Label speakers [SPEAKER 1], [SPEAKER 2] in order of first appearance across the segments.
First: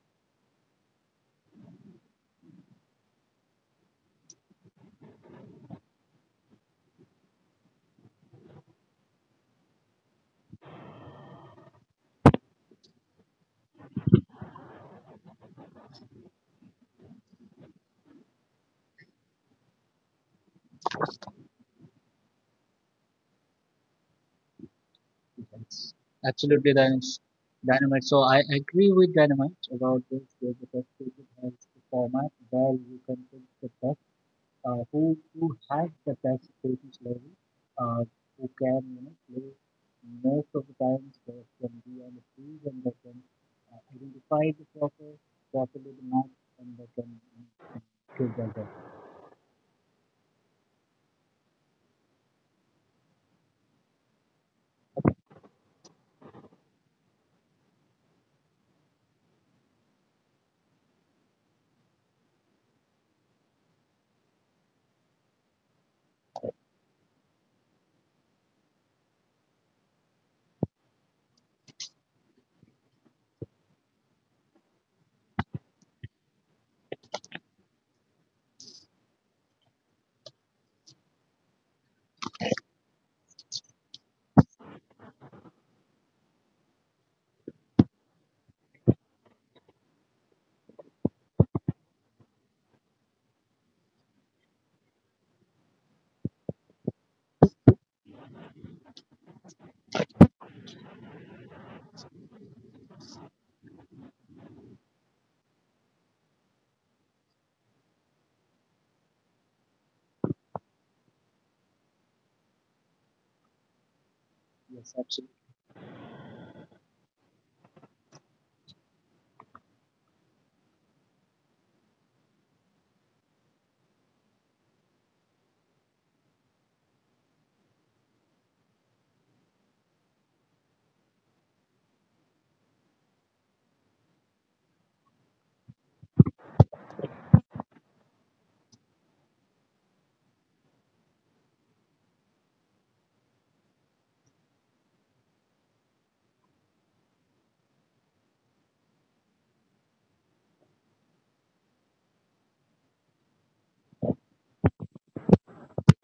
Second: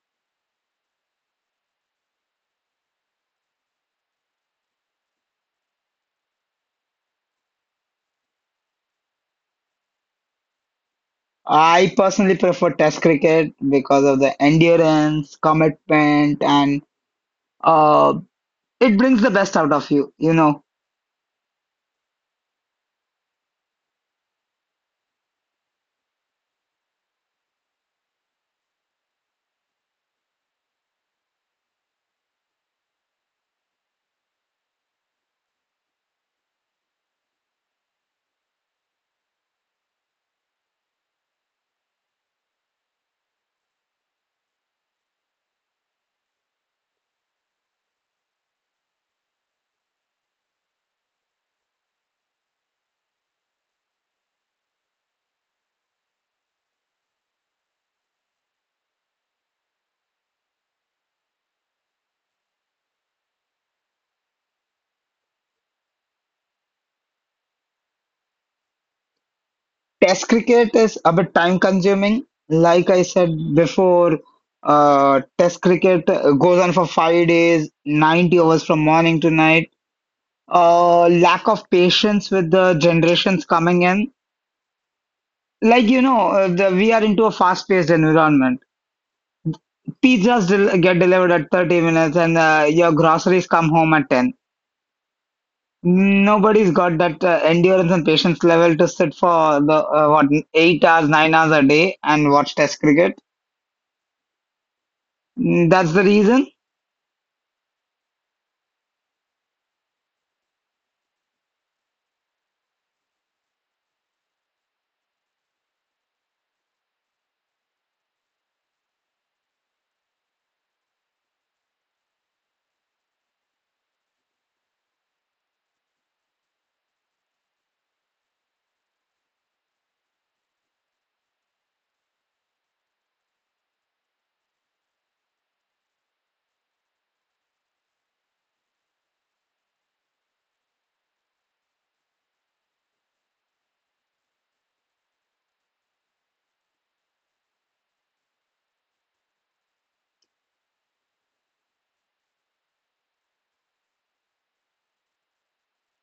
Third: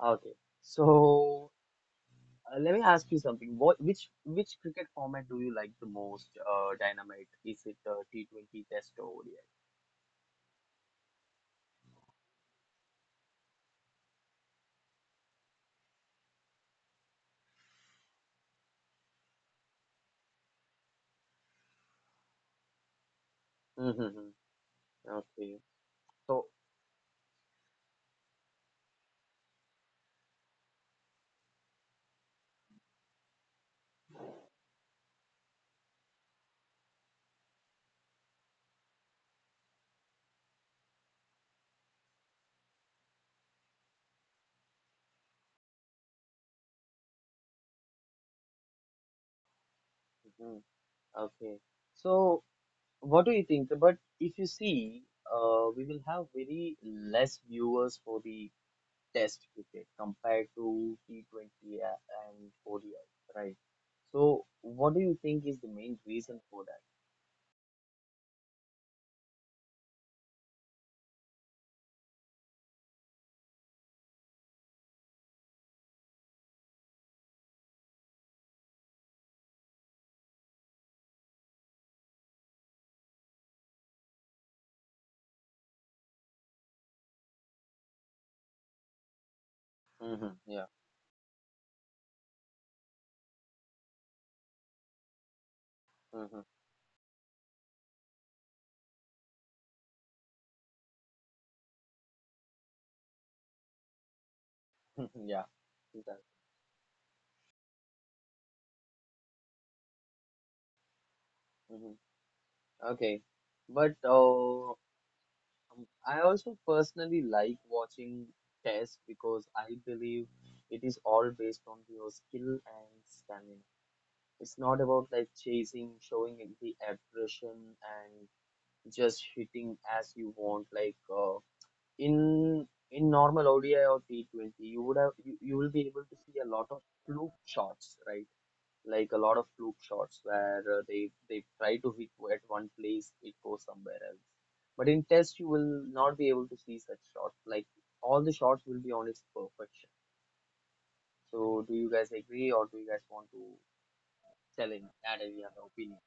[SPEAKER 1] Okay, so let me ask you something. Which cricket format do you like the most, Dynamite? Is it T20 Test or
[SPEAKER 2] I personally prefer Test cricket because of the endurance, commitment, and uh, it brings the best out of you. You know,
[SPEAKER 1] ODI? Okay.
[SPEAKER 3] That's
[SPEAKER 1] So
[SPEAKER 3] absolutely dynas- Dynamite. So I agree with Dynamite about this. Where the best people has the format where you can pick the best, uh, who who has the best patience level, uh, who can play most of the times. They can be on the field and they can identify the proper properly the match and they can uh, give their best.
[SPEAKER 1] mhm. Okay. So, what do you think? But if you see, we will have very less viewers for the Test cricket compared to T20 and ODI, right? So, what do you think is the main reason for that?
[SPEAKER 2] Test cricket is a bit time consuming. Like I said before, Test cricket goes on for 5 days, 90 hours from morning to night. Lack of patience with the generations coming in. Like, you know, we are into a fast-paced environment.
[SPEAKER 1] Hmm,
[SPEAKER 2] Pizzas del
[SPEAKER 1] yeah.
[SPEAKER 2] get delivered at 30 minutes, and your groceries come home at 10.
[SPEAKER 1] Mhm.
[SPEAKER 2] Nobody's got that endurance and patience level to sit for the what 8 hours, 9 hours a day and watch test cricket.
[SPEAKER 1] Yeah,
[SPEAKER 2] Mm, that's the
[SPEAKER 1] it does.
[SPEAKER 2] reason.
[SPEAKER 1] Mhm. Okay. But
[SPEAKER 3] Yes, absolutely.
[SPEAKER 1] I also personally like watching chess because I believe it is all based on your skill and stamina. It's not about like chasing, showing the aggression and just hitting as you want. Like in in normal ODI or T20, you would you will be able to see a lot of fluke shots, right? Like a lot of fluke shots where they try to hit at one place, it goes somewhere else. But in test, you will not be able to see such shots. Like all the shots will be on its perfection. So, do you guys agree, or do you guys want to tell in add any other opinion?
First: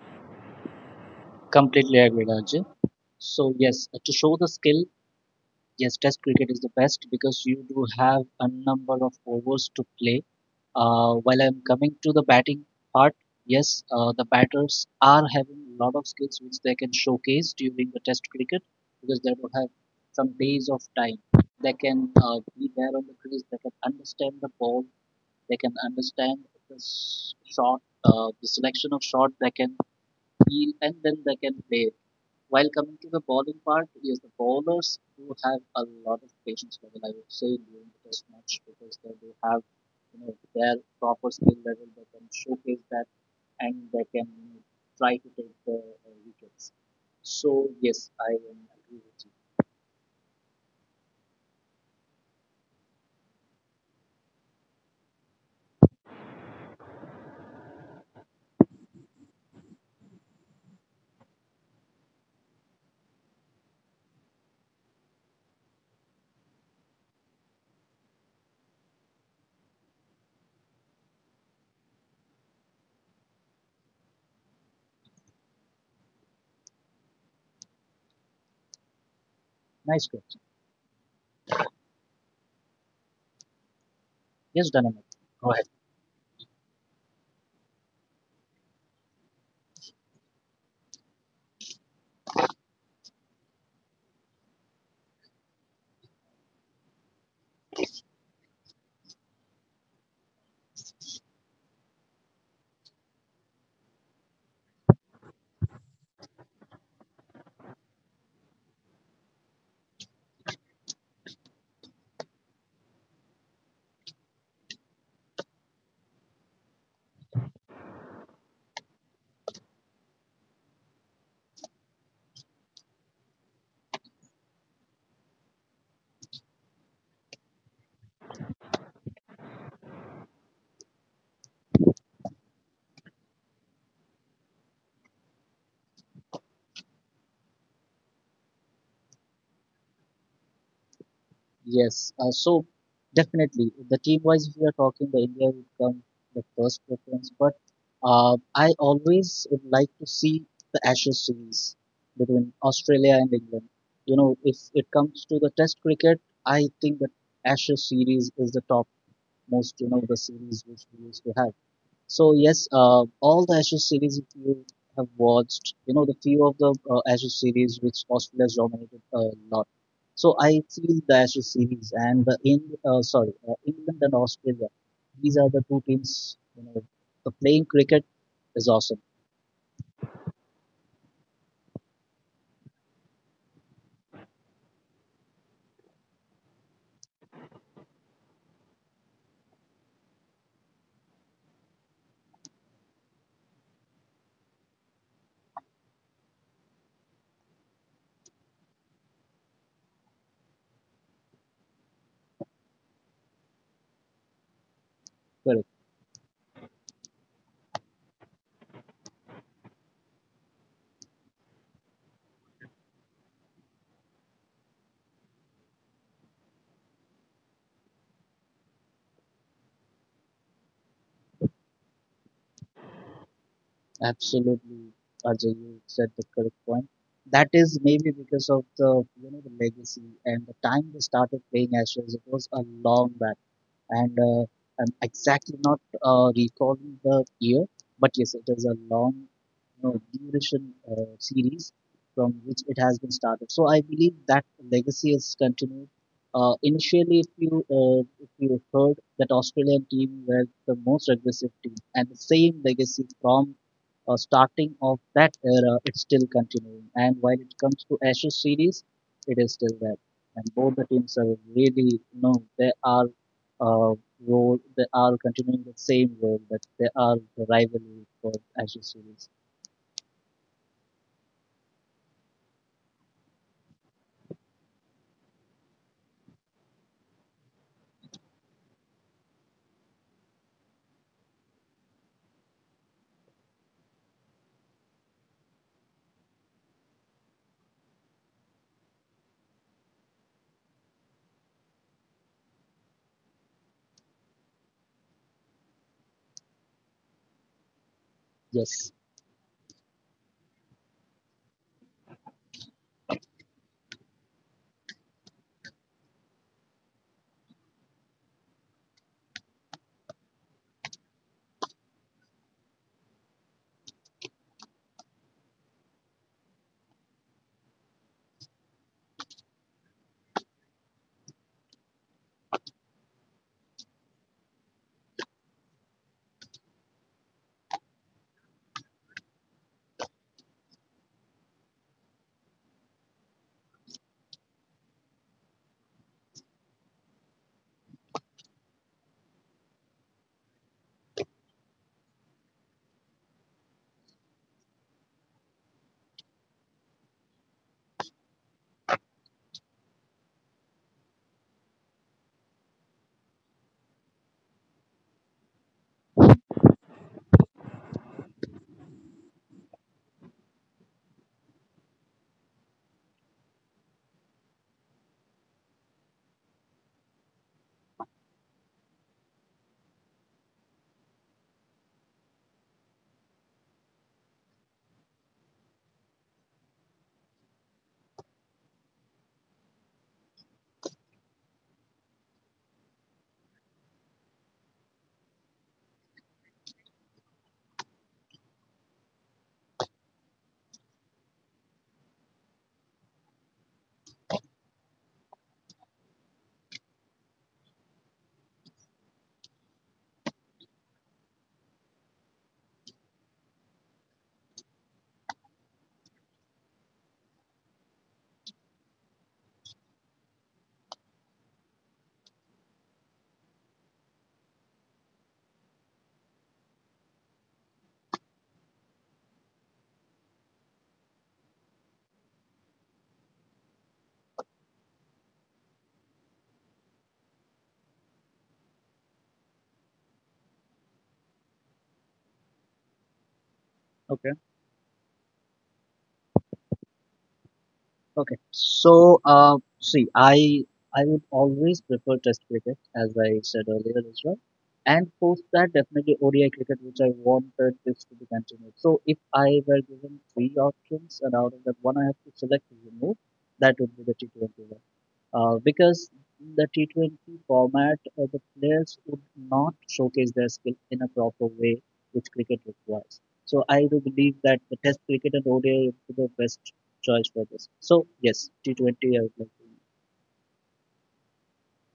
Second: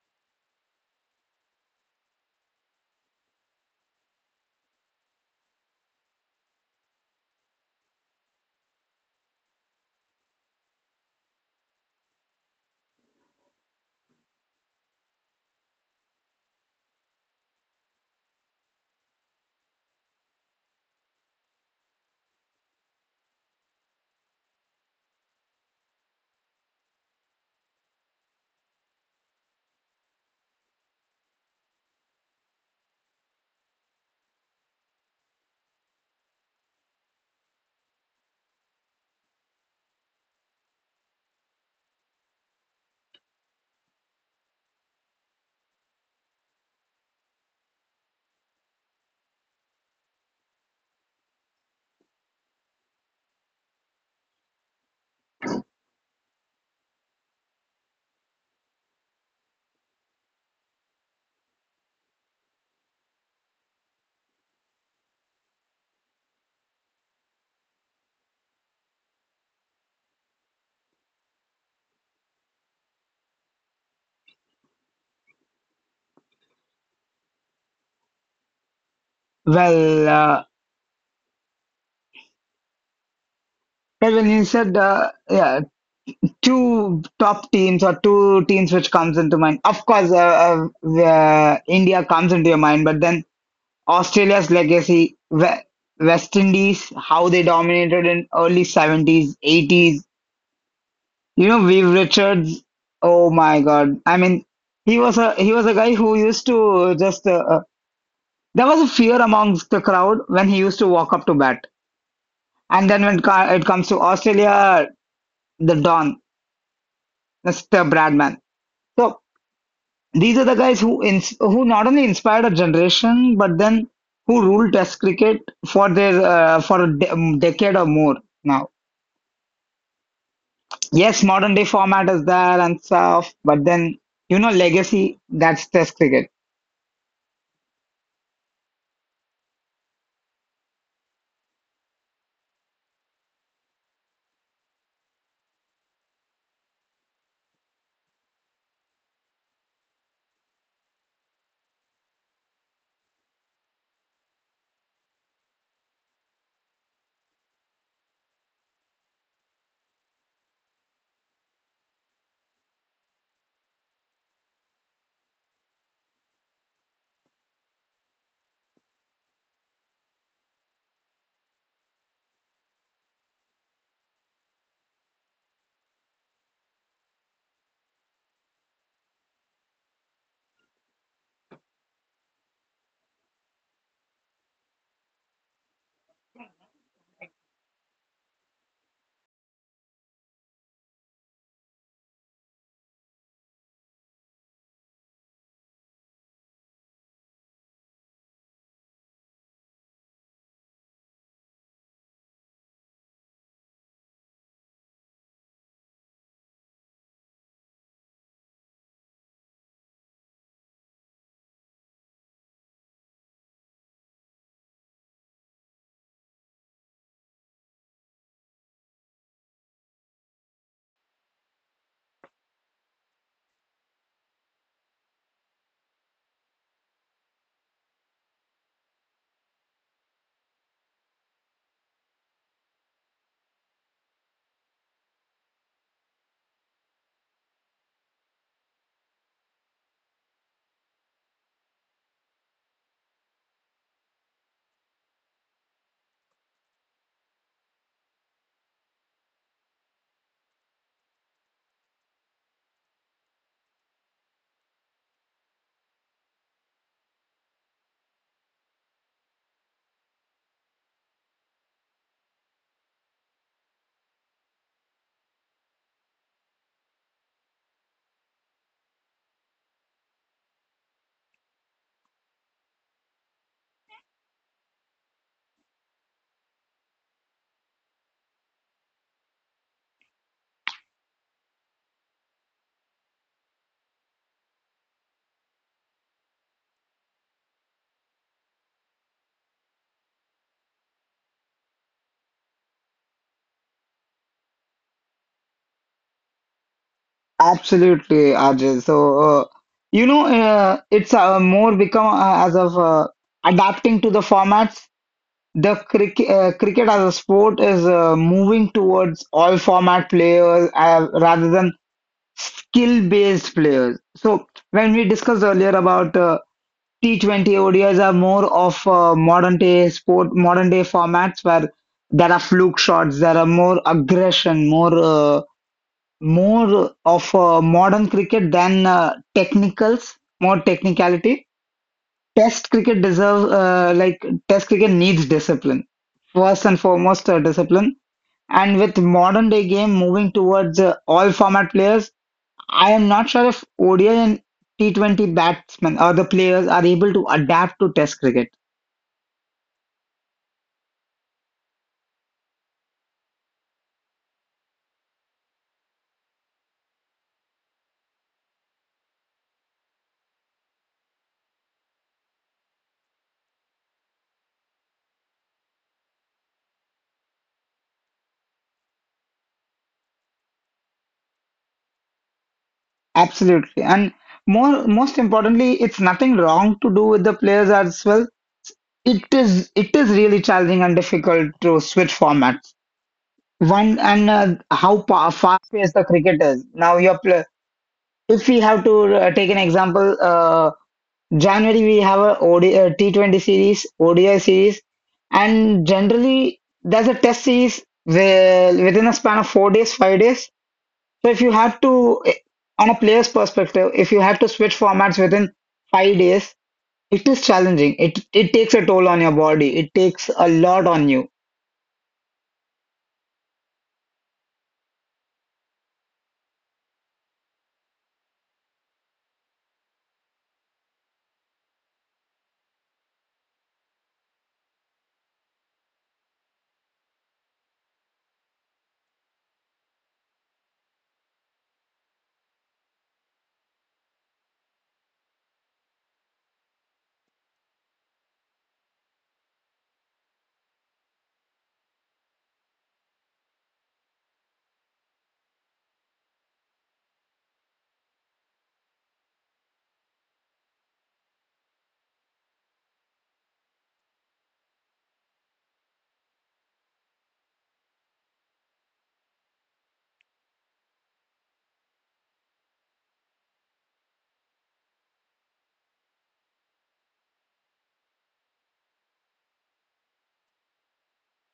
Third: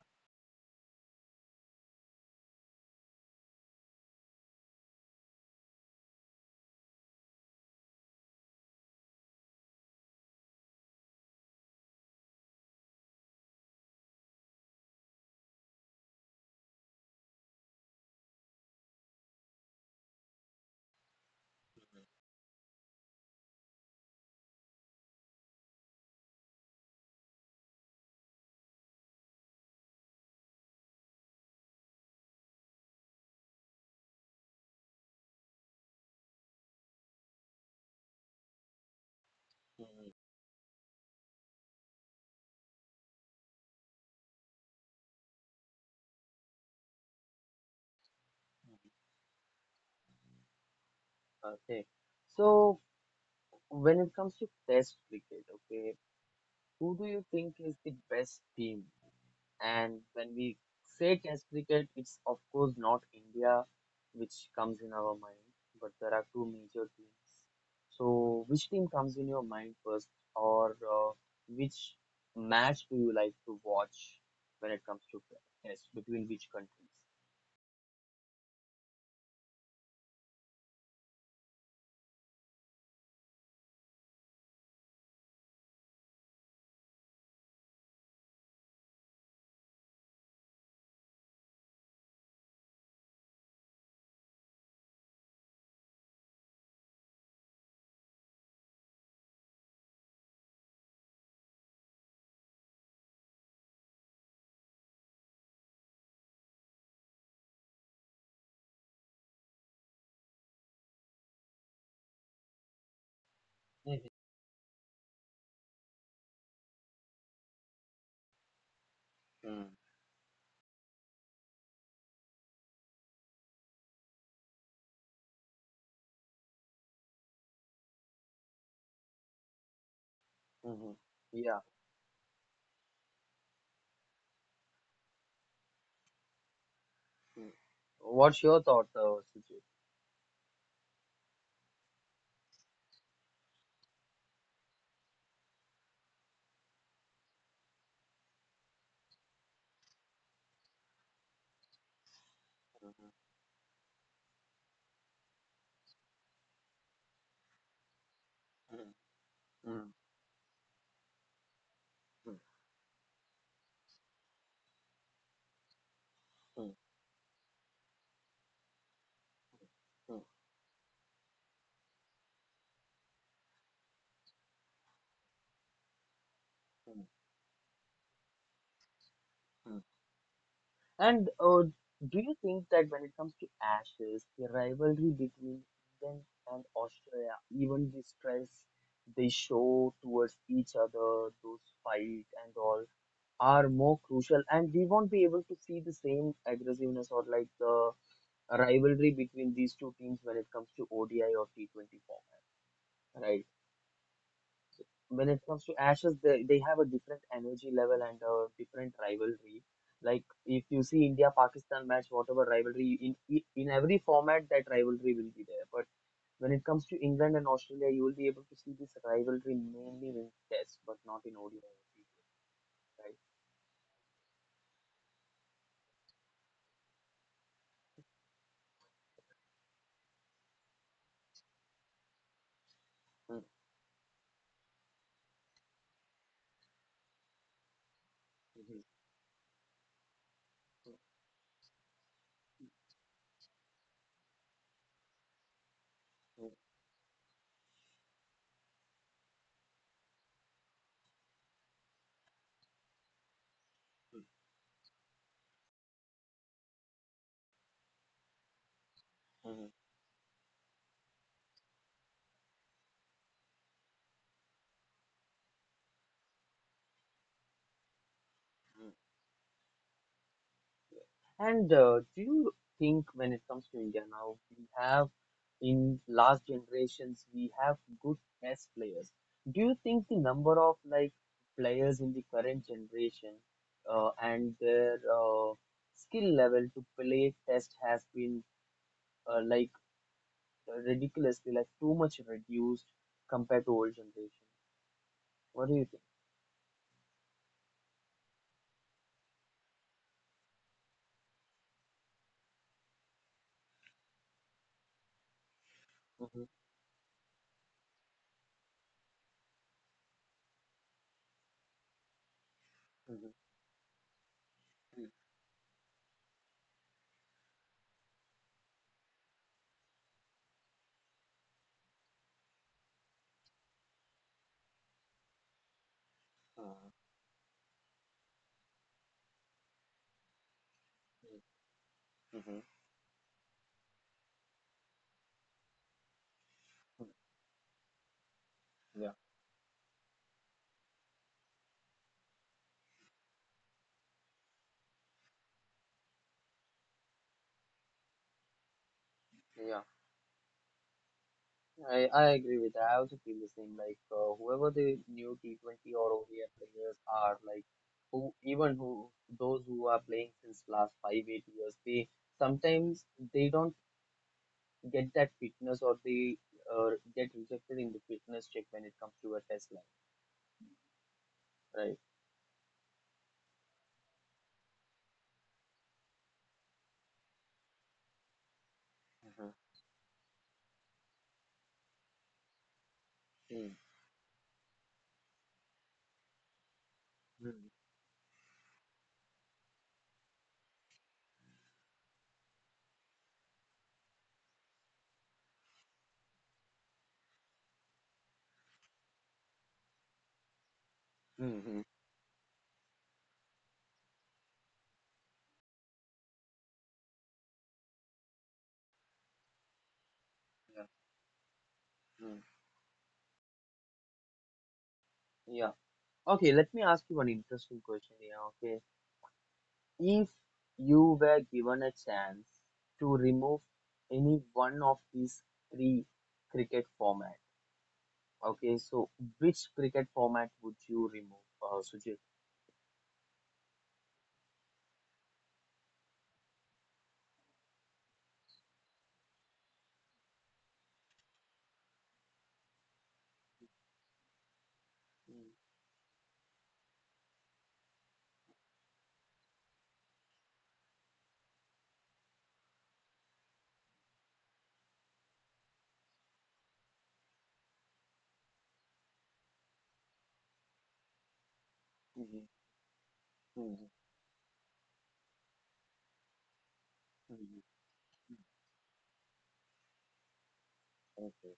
[SPEAKER 3] Completely agree, Arjun. So yes, to show the skill yes, Test cricket is the best because you do have a number of overs to play. While I'm coming to the batting part, yes, the batters are having a lot of skills which they can showcase during the Test cricket because they do have some days of time. They can be there on the crease. They can understand the ball. They can understand shot, the selection of shot. They can feel, and then they can play. While coming to the bowling part, yes, the bowlers do have a lot of patience level. I would say during the test match because they do have,
[SPEAKER 1] Mhm,
[SPEAKER 3] their proper skill level. They can showcase that, and they can try to take the wickets. So yes, I am agree with you.
[SPEAKER 1] mhm. Okay. So, when it comes to test cricket, okay, who do you think is the best team? And when we say Test cricket, it's of course not India which comes in our mind, but there are two major teams. So, which team comes in your mind first, or which match do you like to watch when it comes to Test between which countries?
[SPEAKER 2] well uh,
[SPEAKER 3] Nice question.
[SPEAKER 2] well, when you said
[SPEAKER 3] Yes, Dynamic.
[SPEAKER 2] yeah,
[SPEAKER 3] Go ahead.
[SPEAKER 2] two top teams or two teams which comes into mind, of course, India comes into your mind, but then Australia's legacy, West Indies, how they dominated in early 70s, 80s. You know, Viv Richards. Oh my God. I mean, he was a guy who used to just, there was a fear amongst the crowd when he used to walk up to bat. And then it comes to Australia, the Don, Mr. Bradman. So
[SPEAKER 1] Mhm.
[SPEAKER 2] these are the guys who not only inspired a generation, but then who ruled Test cricket for their for a de decade or more now.
[SPEAKER 1] Mhm.
[SPEAKER 2] Yes, modern
[SPEAKER 1] Yeah.
[SPEAKER 2] day format is there and stuff, but then legacy, that's Test cricket.
[SPEAKER 1] Mhm. What's your thought, Sujit?
[SPEAKER 3] Yes, so definitely the team wise, if we are talking, the India would come the first preference. But I always would like to see the Ashes series between
[SPEAKER 1] Mhm.
[SPEAKER 3] Australia and England. You know, if it comes to the Test cricket, I think that Ashes series is the top
[SPEAKER 1] Mhm.
[SPEAKER 3] most, you know, the series which we used to have.
[SPEAKER 1] Mhm.
[SPEAKER 3] So yes, all the Ashes series if you have watched, you know the
[SPEAKER 1] Mhm.
[SPEAKER 3] few of the Ashes series which Australia has dominated a lot. So I feel the Ashes series and the in sorry, England and Australia, these are the two teams. You
[SPEAKER 1] Mhm.
[SPEAKER 3] know, the playing cricket is awesome.
[SPEAKER 1] Mhm. And do you think that when it comes to Ashes, the rivalry between England and Australia, even the stress they show towards each other, those fight and all, are more crucial, and we won't be able to see the same aggressiveness or like the rivalry between these two teams when it comes to ODI or T20 format, right? When it comes to Ashes,
[SPEAKER 3] Correct,
[SPEAKER 1] they have a different energy level and a different rivalry. Like if you see India Pakistan match, whatever rivalry in every format, that rivalry will be there. But when it comes to England and Australia, you will be able to see this rivalry mainly in Test, but not in ODI, right?
[SPEAKER 3] absolutely, Ajay, you said the correct point. That is maybe because of the, you know, the legacy and the time they started playing Ashes. It
[SPEAKER 1] Mm,
[SPEAKER 3] was a long back and I'm exactly not recalling the year,
[SPEAKER 1] mhm,
[SPEAKER 3] but yes, it is a long, you know, duration series from which it has been started. So I believe that legacy is
[SPEAKER 1] mm,
[SPEAKER 3] continued. Initially, if you heard that Australian team were the most aggressive team, and the same legacy
[SPEAKER 1] mm,
[SPEAKER 3] from starting of that era, it's still continuing. And while it comes to Ashes series, it is still there. And both the teams are really, you know, they are uh, role. They are continuing the same role, but they are the rivalry for
[SPEAKER 1] mhm.
[SPEAKER 3] Ashes series.
[SPEAKER 1] And do you think when it comes to India now, we have in last generations we have good chess players. Do you think the number of like players in the current generation and their skill level to play test has been like ridiculously like too much reduced compared to old generation? What do you think?
[SPEAKER 2] Absolutely, Ajay.
[SPEAKER 3] Yes.
[SPEAKER 2] So uh, it's more become, as of adapting to the formats. The
[SPEAKER 1] Mm-hmm.
[SPEAKER 2] cricket as a sport is moving towards all format players, rather than skill-based players. So when we discussed earlier about T20, ODIs are more of modern day sport, modern day formats where there are fluke shots, there are more aggression, more of modern cricket than technicals, more
[SPEAKER 1] Mm-hmm.
[SPEAKER 2] technicality. Test cricket deserves, like Test cricket needs discipline, first and foremost, discipline. And with modern day game moving towards all format players, I am not sure if ODI and T20 batsmen or the players are able to adapt to Test cricket.
[SPEAKER 1] I agree with that. I also feel the same. Like whoever the new T20 or ODI players are, like who those who are playing since last 5-8 years, sometimes they don't get that fitness or they get rejected in the fitness check when it comes to a test lab, right?
[SPEAKER 2] Absolutely. And most importantly, it's nothing wrong to do with the players as well. It
[SPEAKER 1] Mhm.
[SPEAKER 2] is it is really challenging and difficult to switch formats.
[SPEAKER 1] Mm.
[SPEAKER 2] One, and fast paced the cricket is. Now your play. If we have to, take an example, January we have a T20 series, ODI series, and generally there's a test series where within a span of 4 days, 5 days. So if
[SPEAKER 1] Mhm.
[SPEAKER 2] you
[SPEAKER 1] Mhm.
[SPEAKER 2] have to, eh, on a player's perspective, if you have to switch formats within 5 days, it is challenging. It takes a toll on your body. It takes a
[SPEAKER 1] Yeah.
[SPEAKER 2] lot on you.
[SPEAKER 1] Mm. Yeah. Okay. Let me ask you one interesting question here. Okay. If you were given a chance to remove any one of these three cricket format, okay, so which cricket format would you remove, Sujit?
[SPEAKER 3] Okay. Okay. So, see, I would always prefer Test cricket, as I said earlier as well. And post
[SPEAKER 1] Mm,
[SPEAKER 3] that, definitely ODI cricket, which I wanted this to be continued. So, if I were given three options, and out of that one I have to select to remove, that would be the T20. Because the T20 format, the players would not showcase their skill in a proper way which cricket
[SPEAKER 1] mhm,
[SPEAKER 3] requires. So I do
[SPEAKER 1] mhm,
[SPEAKER 3] believe that the Test cricket and ODI is the best choice for this.
[SPEAKER 1] mhm.
[SPEAKER 3] So yes, T20 I would like to.
[SPEAKER 1] Okay.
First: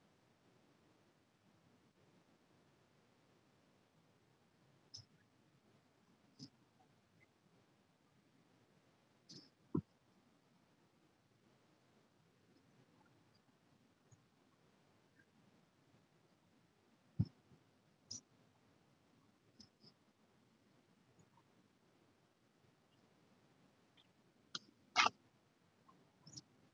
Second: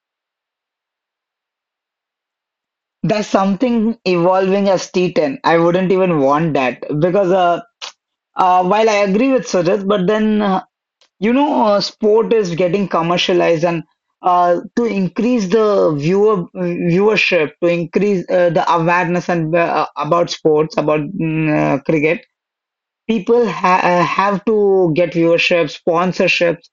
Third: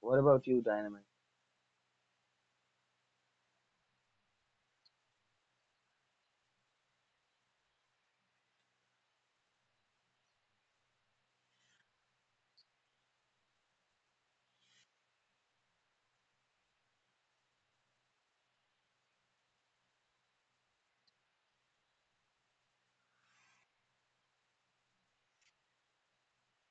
[SPEAKER 1] What about you, Dynamite?
[SPEAKER 2] There's something evolving as T10. I wouldn't even want that because, while I agree with Sujit, but then, sport is getting commercialized, and to increase the viewership, to increase the awareness, and about sports, about cricket, people ha have to get viewership, sponsorships,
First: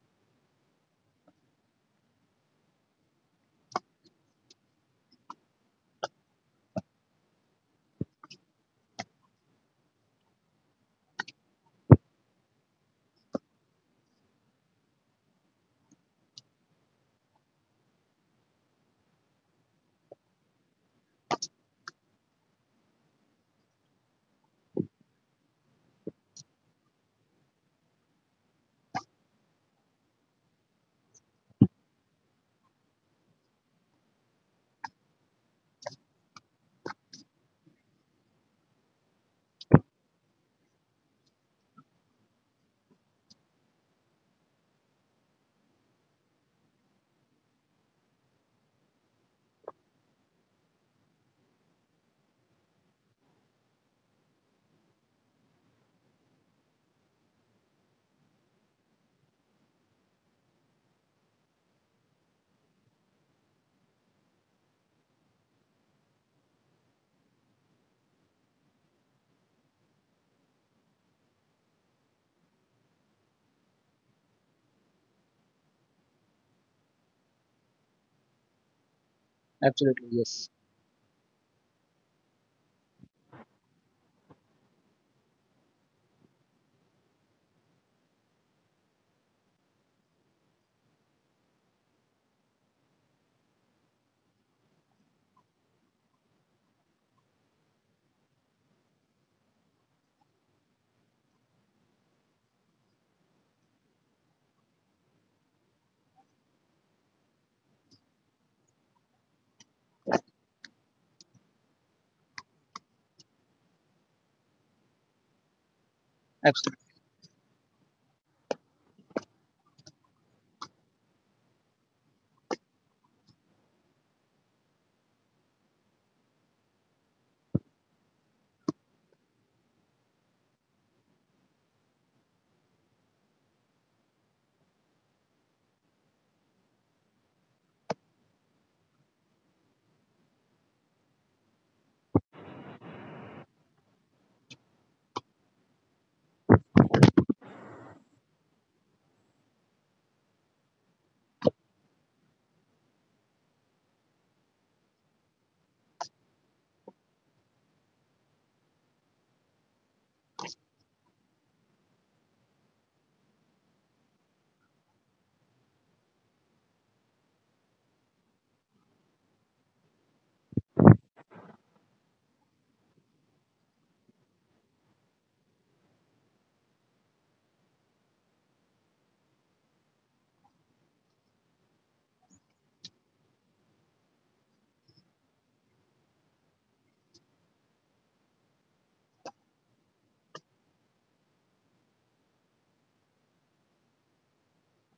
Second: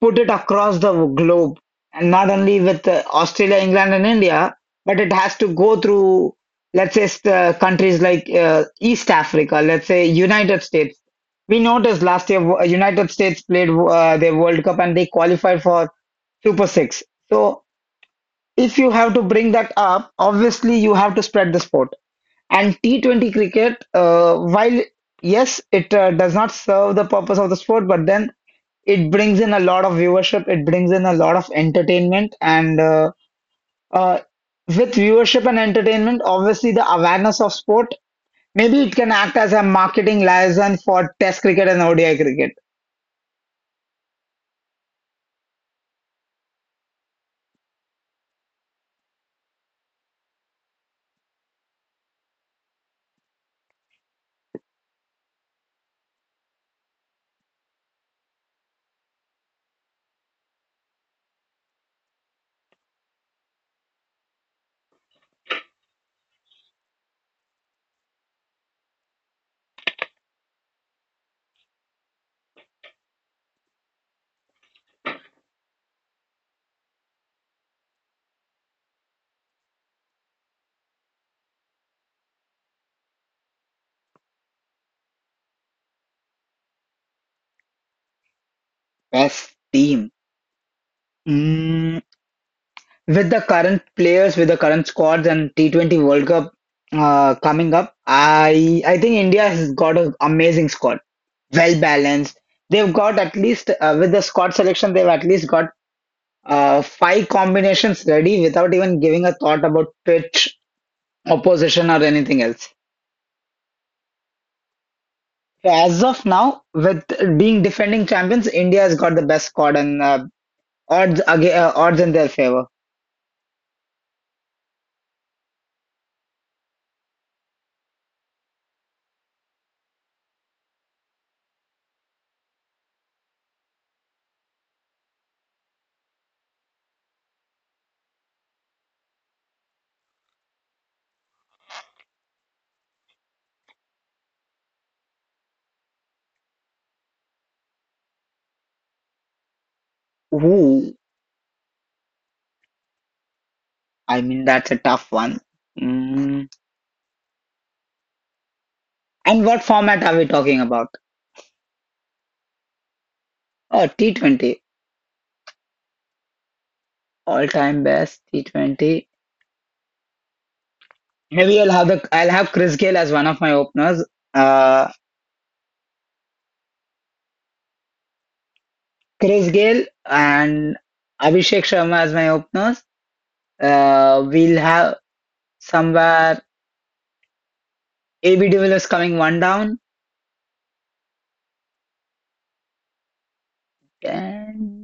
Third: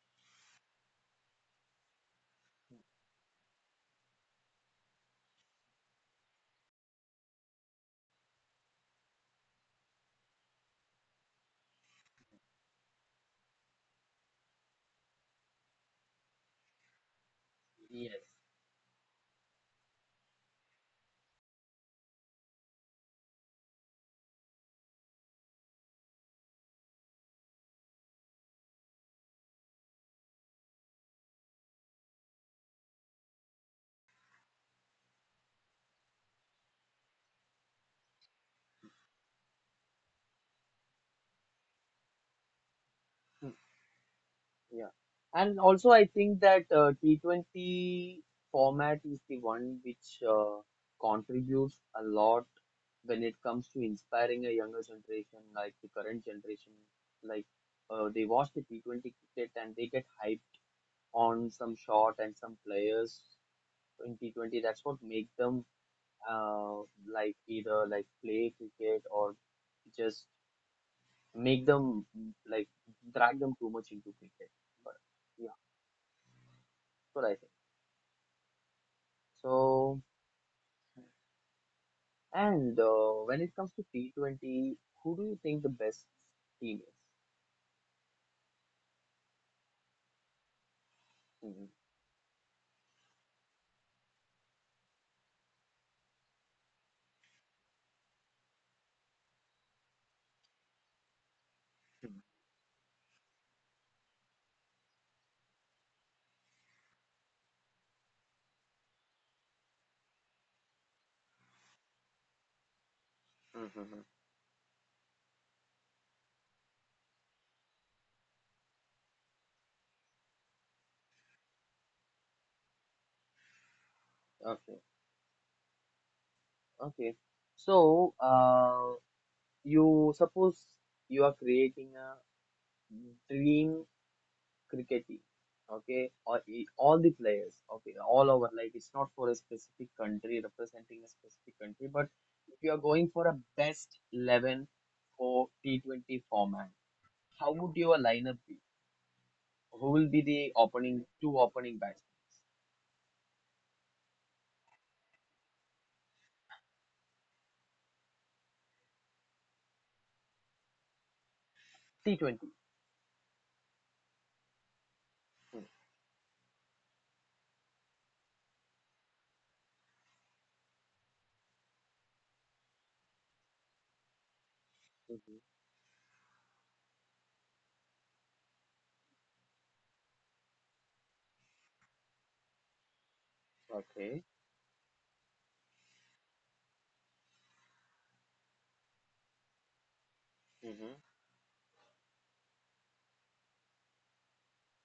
[SPEAKER 2] put it across the globe, and not only with Australia, England, and India, but it has to go through, let's say, countries like, East Africa, let's say, United States. We noticed last year United States played their World Cup, and they qualified for Super Six. So
[SPEAKER 1] Yes.
[SPEAKER 2] if you have to bring that up, obviously you have to spread the sport. And T20 cricket, while yes, it does not serve the purpose of the sport, but then it brings in a lot of viewership, it brings in a lot of entertainment, and uh, with viewership and entertainment, obviously the awareness of sport, maybe it can act as a marketing liaison for Test cricket and ODI cricket.
[SPEAKER 1] Hmm, yeah. And also, I think that T20 format is the one which contributes a lot when it comes to inspiring a younger generation, like the current generation, like they watch the T20 cricket and they get hyped on some shot and some players in T20. That's what make them uh, like either like play cricket or just make them like drag them too much into cricket. But yeah, that's what I think.
[SPEAKER 3] Absolutely,
[SPEAKER 1] So,
[SPEAKER 3] yes,
[SPEAKER 1] and when it comes to T20, who do you think the best team is?
[SPEAKER 2] Best team.
[SPEAKER 1] Hmm.
[SPEAKER 2] Mm, with the current players, with the current squads and T20 World Cup coming up, I think India has got an amazing squad, well balanced. They've got at least with the squad selection, they've at least got five combinations ready without even giving a thought about pitch, opposition, or anything else.
[SPEAKER 1] Hmm.
[SPEAKER 2] So, as of now,
[SPEAKER 3] absolutely.
[SPEAKER 2] with being defending champions, India has got the best squad and odds in their favor.
[SPEAKER 1] Okay. Okay. So, you suppose you are creating a dream cricket team, okay? Or all the players, okay, all over. Like it's not for a specific country representing a specific country, but if you are going for a best 11 for T20 format, how would your lineup be? Who will be the
[SPEAKER 2] Ooh,
[SPEAKER 1] opening two opening batsmen?
[SPEAKER 2] I mean that's a tough one. Mm. And what format are we talking about?
[SPEAKER 1] T20.
[SPEAKER 2] Oh, T20, all-time best T20. Maybe I'll have Chris Gayle as one of my openers. Uh,
[SPEAKER 1] Mm-hmm.
[SPEAKER 2] Chris Gayle and Abhishek Sharma as my openers.
[SPEAKER 1] Okay.
[SPEAKER 2] We'll have somewhere AB de Villiers coming one down,
[SPEAKER 1] Mm-hmm.
[SPEAKER 2] and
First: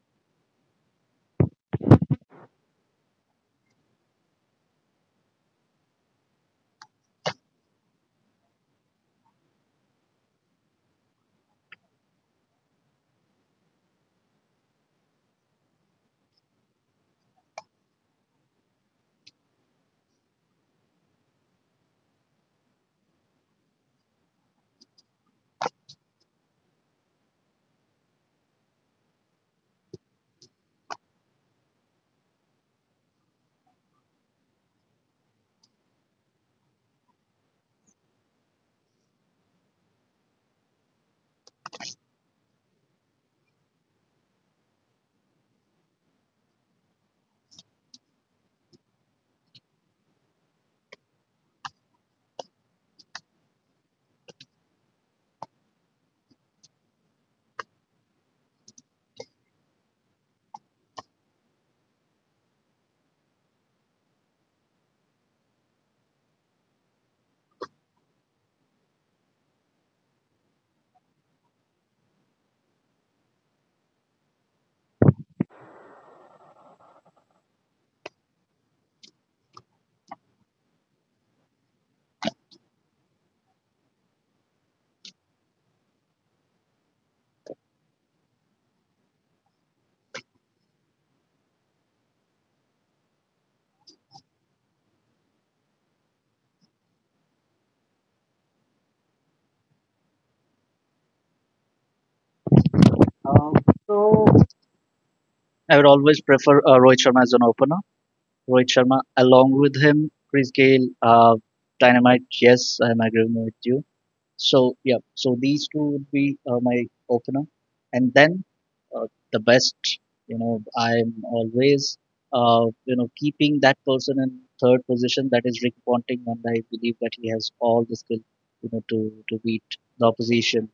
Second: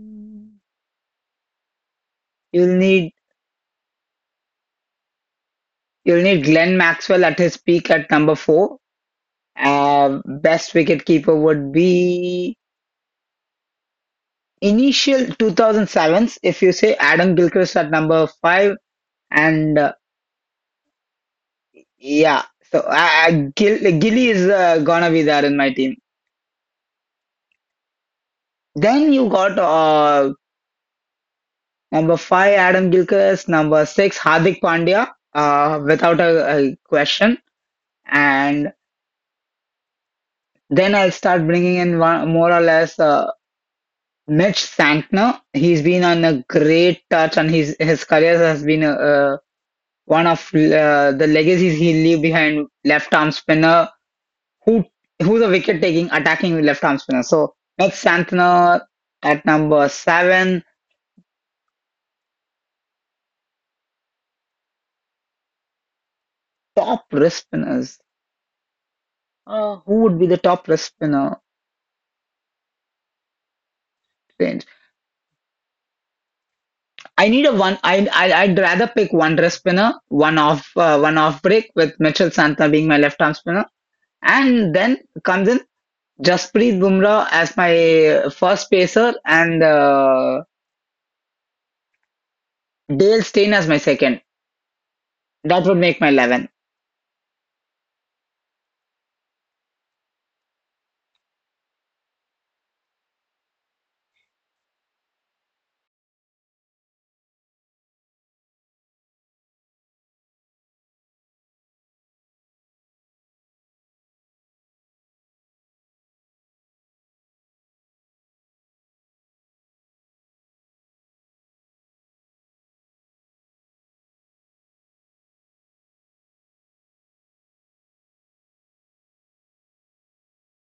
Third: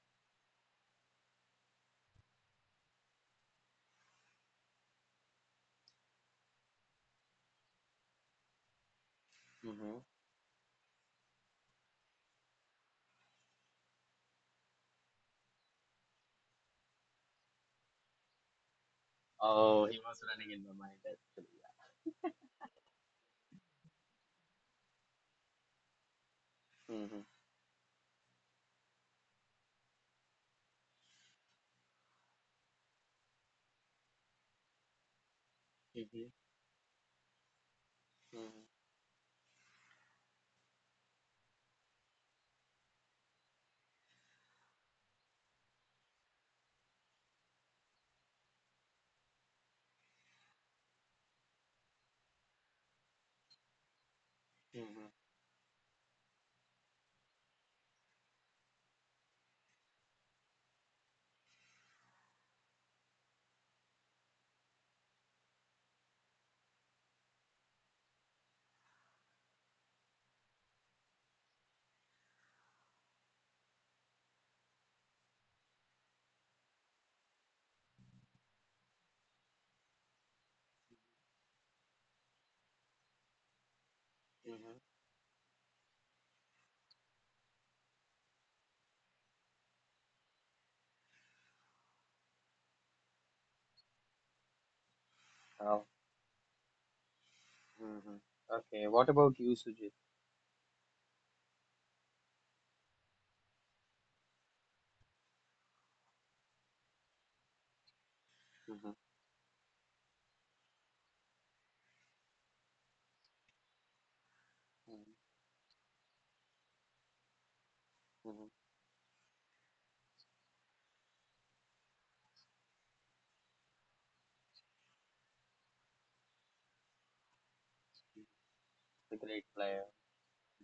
[SPEAKER 2] you'll need you'll need Glenn Maxwell at his peak at number four.
[SPEAKER 1] Mm-hmm.
[SPEAKER 2] Best wicketkeeper would be initial 2007s. If you say Adam Gilchrist at number five, and
[SPEAKER 1] Oh, he was running in my mind actually.
[SPEAKER 2] yeah, so Gilly is gonna be there in my team.
[SPEAKER 1] Yeah.
[SPEAKER 2] Then you got. Number five, Adam Gilchrist. Number six, Hardik Pandya, without
[SPEAKER 1] Mm-hmm.
[SPEAKER 2] a question.
[SPEAKER 1] Mm-hmm.
[SPEAKER 2] And then I'll start bringing in one, more or less, Mitch Santner. He's been on a great touch, and his career has been one of the legacies he leave behind. Left arm spinner who
[SPEAKER 1] Mm-hmm.
[SPEAKER 2] who's a wicket taking attacking left arm spinner. So Mitch Santner at number seven. Top wrist spinners. Who would be the top wrist spinner? I need a one. I'd rather pick one dress spinner, one off break with Mitchell Santana being my left arm spinner, and
[SPEAKER 1] Mm-hmm.
[SPEAKER 2] then comes in Jasprit Bumrah as my first pacer and Dale Steyn as my second. That would
[SPEAKER 1] Oh,
[SPEAKER 2] make my 11.
[SPEAKER 1] mm-hmm, okay. What about you, Sujit?
[SPEAKER 3] Um, so I would always prefer Rohit Sharma as an opener. Rohit Sharma,
[SPEAKER 1] Mm-hmm.
[SPEAKER 3] along with him, Chris Gayle, Dynamite. Yes, I'm agreeing with you. So yeah,
[SPEAKER 1] Mm-hmm.
[SPEAKER 3] so these two would be my opener, and then
[SPEAKER 1] Mm-hmm.
[SPEAKER 3] uh, the best. You know, I'm always you know, keeping that person in third position. That is Rick Ponting, and I believe that he has all the skill, you know,
[SPEAKER 1] The
[SPEAKER 3] to
[SPEAKER 1] great
[SPEAKER 3] beat
[SPEAKER 1] player?
[SPEAKER 3] the opposition.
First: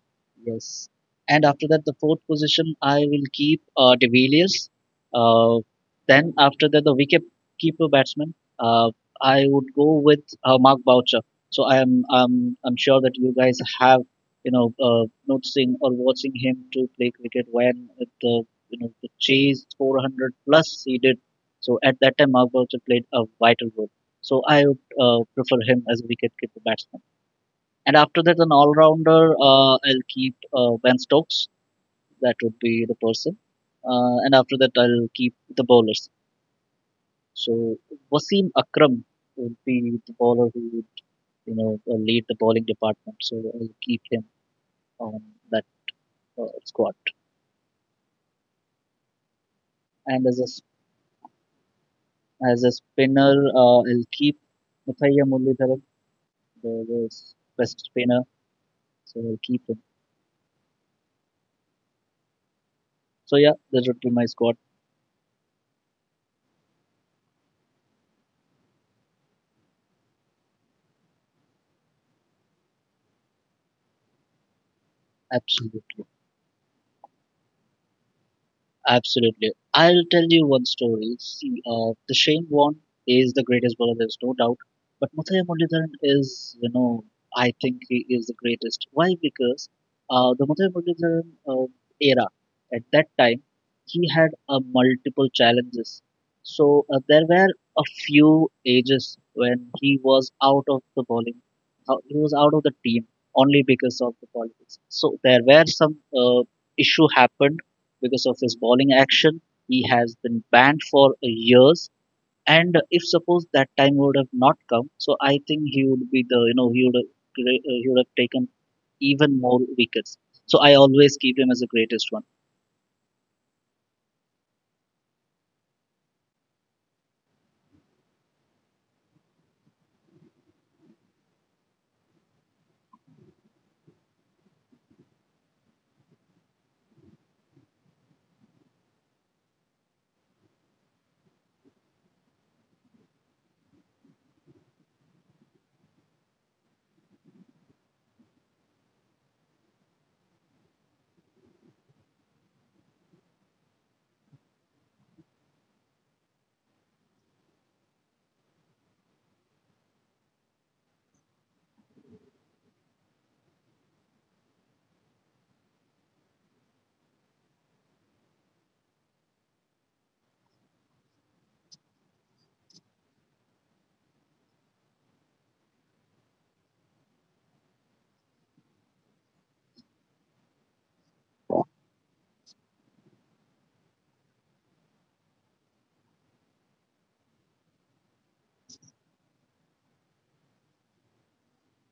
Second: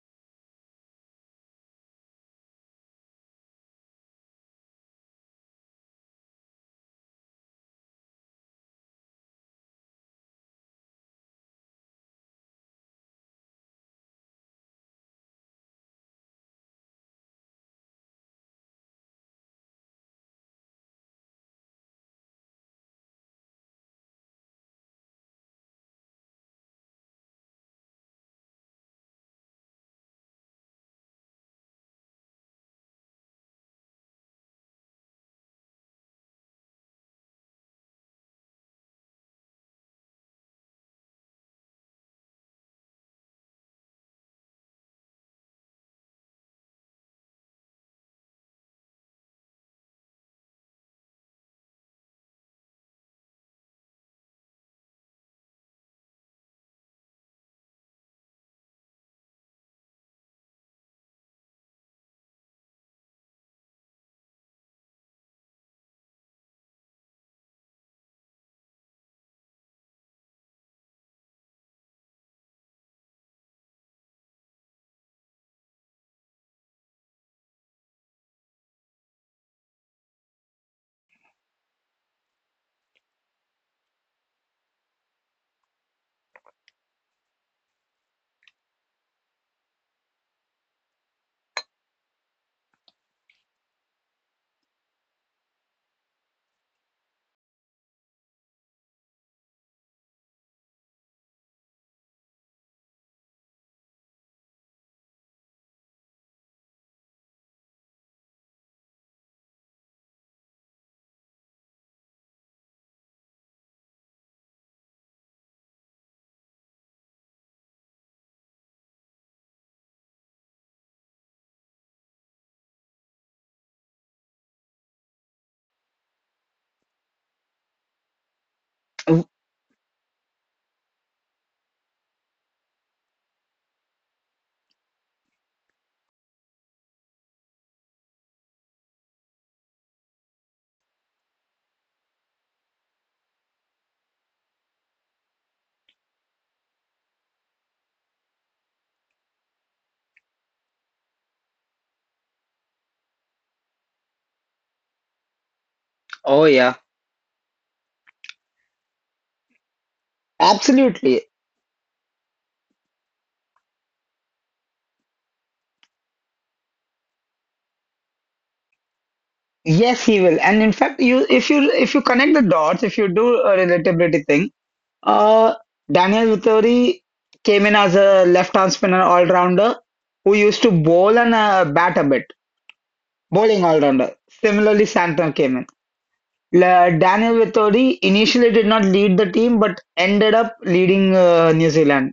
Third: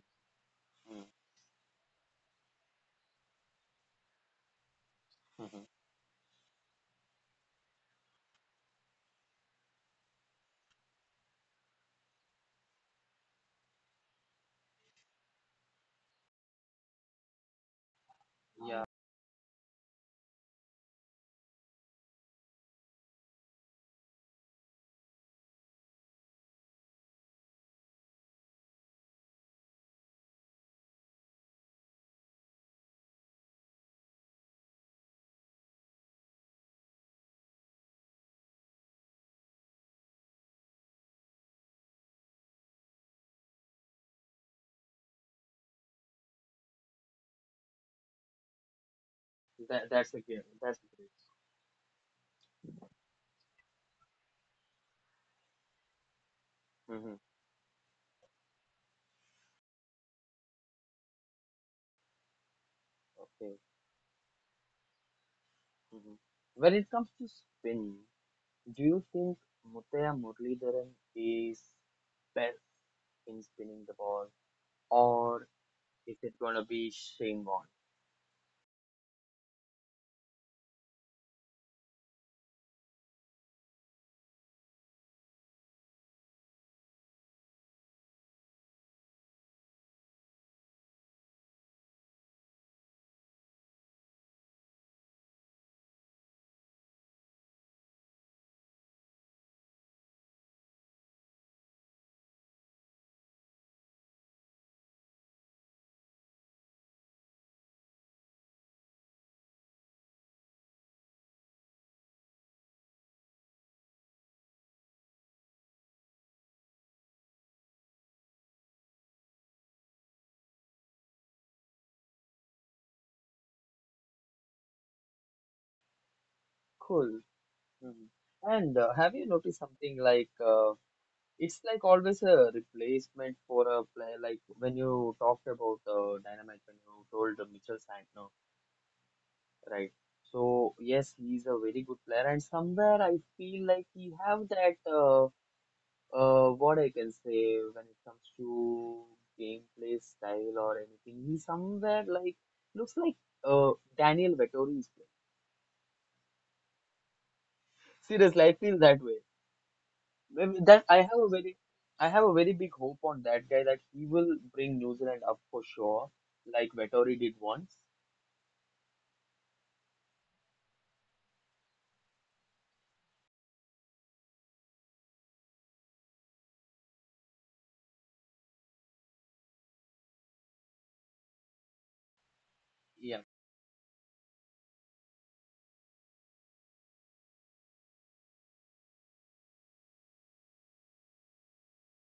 [SPEAKER 3] Yes, and after that, the fourth position I will keep De Villiers. Uh,
[SPEAKER 1] Mm-hmm.
[SPEAKER 3] then after that, the wicket keeper batsman. I would go with Mark Boucher. So I am I'm sure that you guys have, noticing or watching him to play cricket when at the,
[SPEAKER 1] Yeah,
[SPEAKER 3] you know, the chase 400 plus he did. So at that time Mark Boucher played a vital role. So I would prefer him as a wicketkeeper batsman. And after that, an all-rounder, I'll keep Ben Stokes. That would be the person. And after that, I'll keep the bowlers. So Wasim Akram would be the bowler who, you know, lead the bowling department. So I'll keep him on that squad.
[SPEAKER 1] that's a
[SPEAKER 3] And
[SPEAKER 1] great.
[SPEAKER 3] as
[SPEAKER 1] That's a great.
[SPEAKER 3] as a spinner, I'll keep Muthaiya Muralidharan,
[SPEAKER 1] Mm-hmm.
[SPEAKER 3] the best spinner. So I'll keep him. So
[SPEAKER 1] Okay.
[SPEAKER 3] yeah, that would be my squad.
[SPEAKER 1] Mm-hmm. When it comes to spin, do you think Mutaya Muralidharan is best in spinning the ball, or
[SPEAKER 3] Absolutely.
[SPEAKER 1] is it gonna be Shane Warne?
[SPEAKER 3] Absolutely. I'll tell you one story. See, the Shane Warne is the greatest bowler, there's no doubt. But Muthiah Muralidharan is, you know, I think he is the greatest. Why? Because the Muthiah Muralidharan era, at that time, he had multiple challenges. So there were a few ages when he was out of the bowling. He was out of the team only because of the politics. So there were some issue happened because of his bowling action. He has been banned for years. And if suppose that time would have not come, so I think he would be the, you know, he would have taken even more wickets. So I always keep him as the greatest one.
[SPEAKER 1] Cool. Mm-hmm. And have you noticed something like? It's like always a replacement for a player. Like when you talked about Dynamite, when you told Mitchell Santner, right? So yes, he's a very good player, and somewhere I feel like he have that what I can say when it comes to gameplay style or anything. He somewhere like looks like uh, Daniel Vettori is playing.
[SPEAKER 2] Oh yeah,
[SPEAKER 1] Seriously, I feel that way. Maybe that
[SPEAKER 2] absolutely.
[SPEAKER 1] I have a very big hope on that guy that he will bring New Zealand up for sure, like Vettori did once.
[SPEAKER 2] Yes, he will. And in fact, you if you if you connect the dots, if you do a relatability thing, Uh, Daniel Vittori came in as a left-arm spinner all-rounder who used to bowl and bat a bit,
[SPEAKER 1] Yeah,
[SPEAKER 2] bowling all-rounder. Similarly, Santon came in. Daniel Vittori initially did not lead the team but ended up leading New Zealand.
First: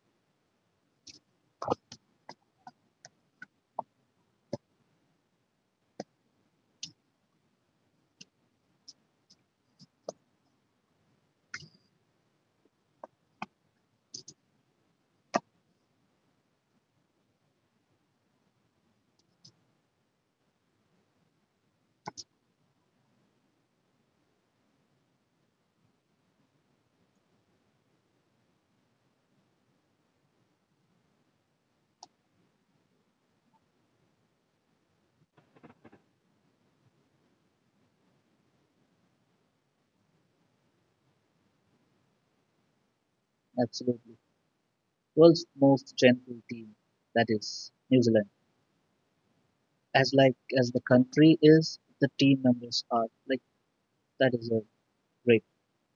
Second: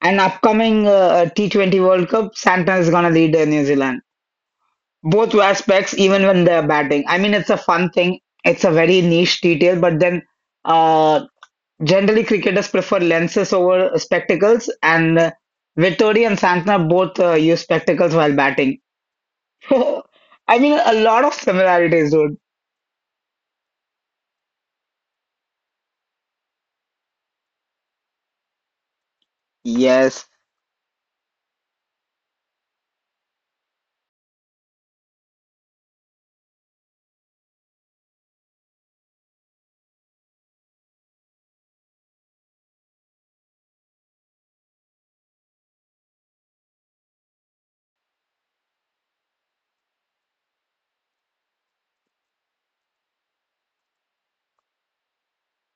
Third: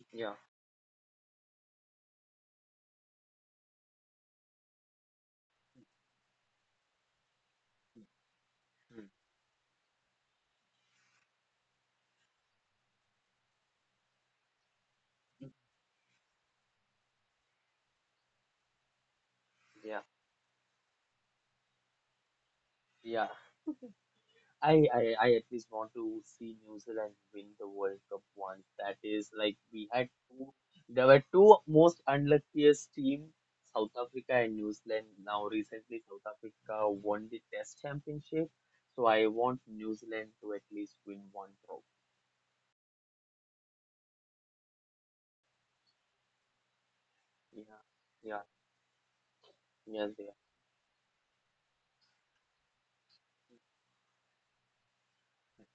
[SPEAKER 2] And
[SPEAKER 1] yeah,
[SPEAKER 2] upcoming, T20 World Cup, Santon is going to lead New Zealand. Both aspects, even when they're batting. I mean, it's a fun thing. It's a very
[SPEAKER 1] mm,
[SPEAKER 2] niche detail, but then, uh, generally, cricketers prefer lenses over spectacles, and Vittori and Santner both use spectacles while batting.
[SPEAKER 1] yeah,
[SPEAKER 2] I mean, a lot of similarities, dude.
[SPEAKER 1] yeah. I at least want to see New Zealand win the World Cup once. That is like we had
[SPEAKER 2] Yes.
[SPEAKER 1] two there were two most unluckiest team, South Africa and New Zealand. Now recently South Africa won the Test Championship, so I want New Zealand to at least win one trophy.
[SPEAKER 3] Absolutely, world's most gentle team, that is
[SPEAKER 1] Yeah,
[SPEAKER 3] New Zealand.
[SPEAKER 1] yeah,
[SPEAKER 3] As like
[SPEAKER 1] yes,
[SPEAKER 3] as the country is, the team members are like that is a great.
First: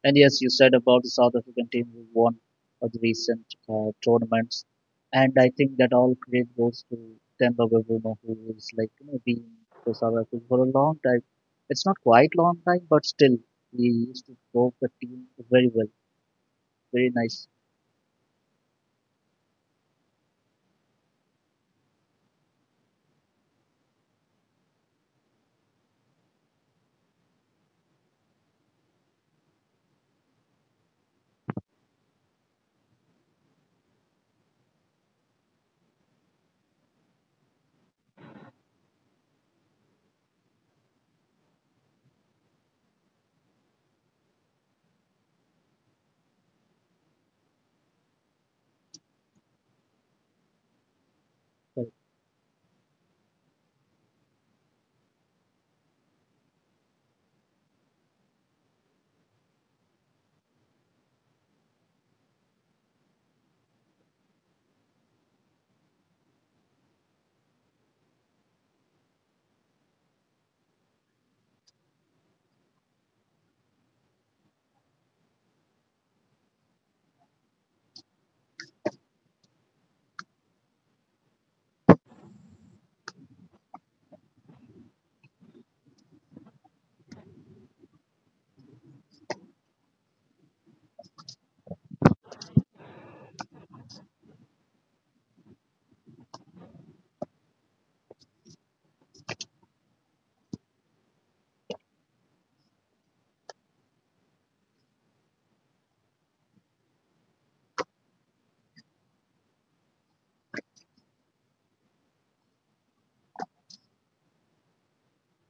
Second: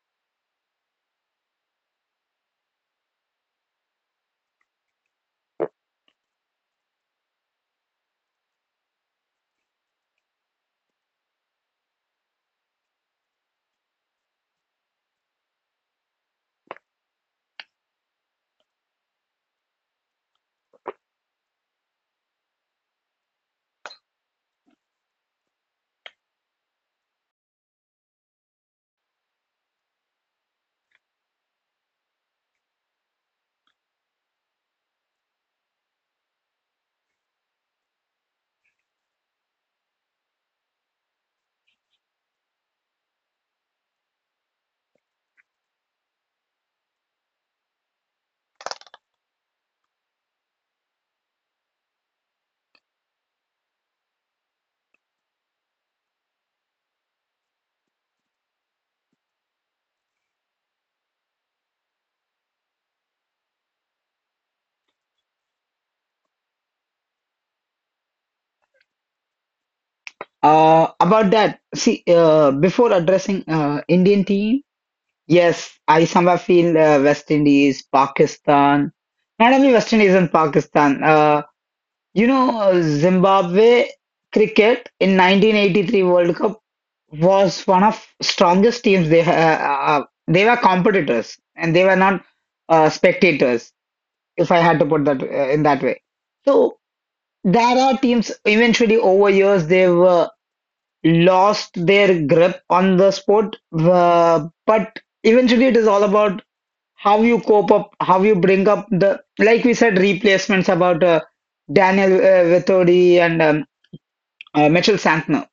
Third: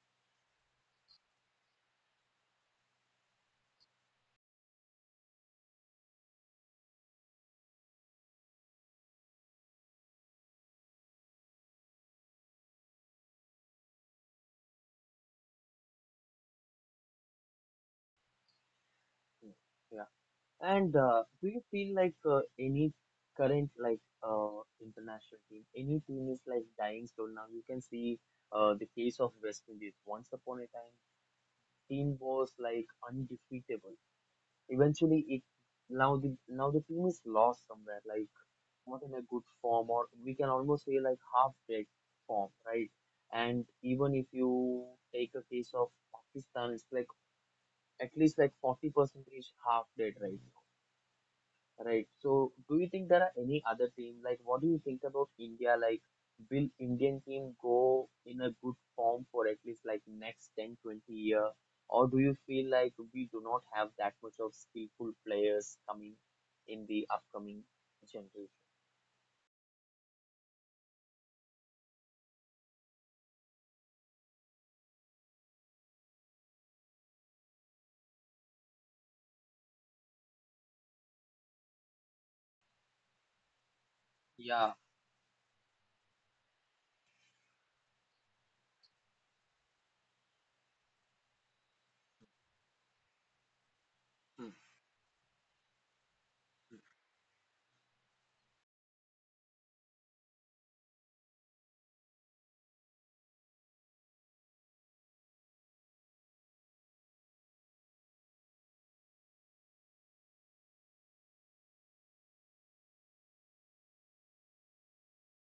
[SPEAKER 3] And yes, you said about the South African team who won the recent tournaments, and I think that all credit goes to Themba Bavuma, who is, like, you know, been for South Africa for a long time. It's not quite long time, but still he used to grow the team very well, very nice.
[SPEAKER 1] yeah. And do you feel like any current like international team, any team is like dying slow now? You can see the case of West Indies. Once upon a time, team was like undefeatable. Eventually, it now the team is lost somewhere, like not in a good form, or we can almost say like half-dead form, right? And even if you take a case of Pakistan, it's like at least like 40 percentage half-dead right now.
[SPEAKER 3] Uh,
[SPEAKER 1] Right. So, do you think there are any other team? Like, what do you think about India? Like, will Indian team go in a good form for at least like next 10-20 year? Or do you feel like we do not have that much of skillful players coming in the upcoming generation?
[SPEAKER 2] About that, see, before addressing Indian team, yes, I somehow feel West Indies, Pakistan, not only West Indies and Pakistan. Zimbabwe
[SPEAKER 1] Yeah.
[SPEAKER 2] cricket in 1983 World Cup was one of strongest teams. They were competitors and they were not spectators.
[SPEAKER 1] Mm.
[SPEAKER 2] If I had to put that in that way, so there are teams eventually over years they were lost their grip on the sport. But eventually, it is all about how you cope up, how you bring up the, like we said, replacements about Daniel Vettori and Mitchell Santner.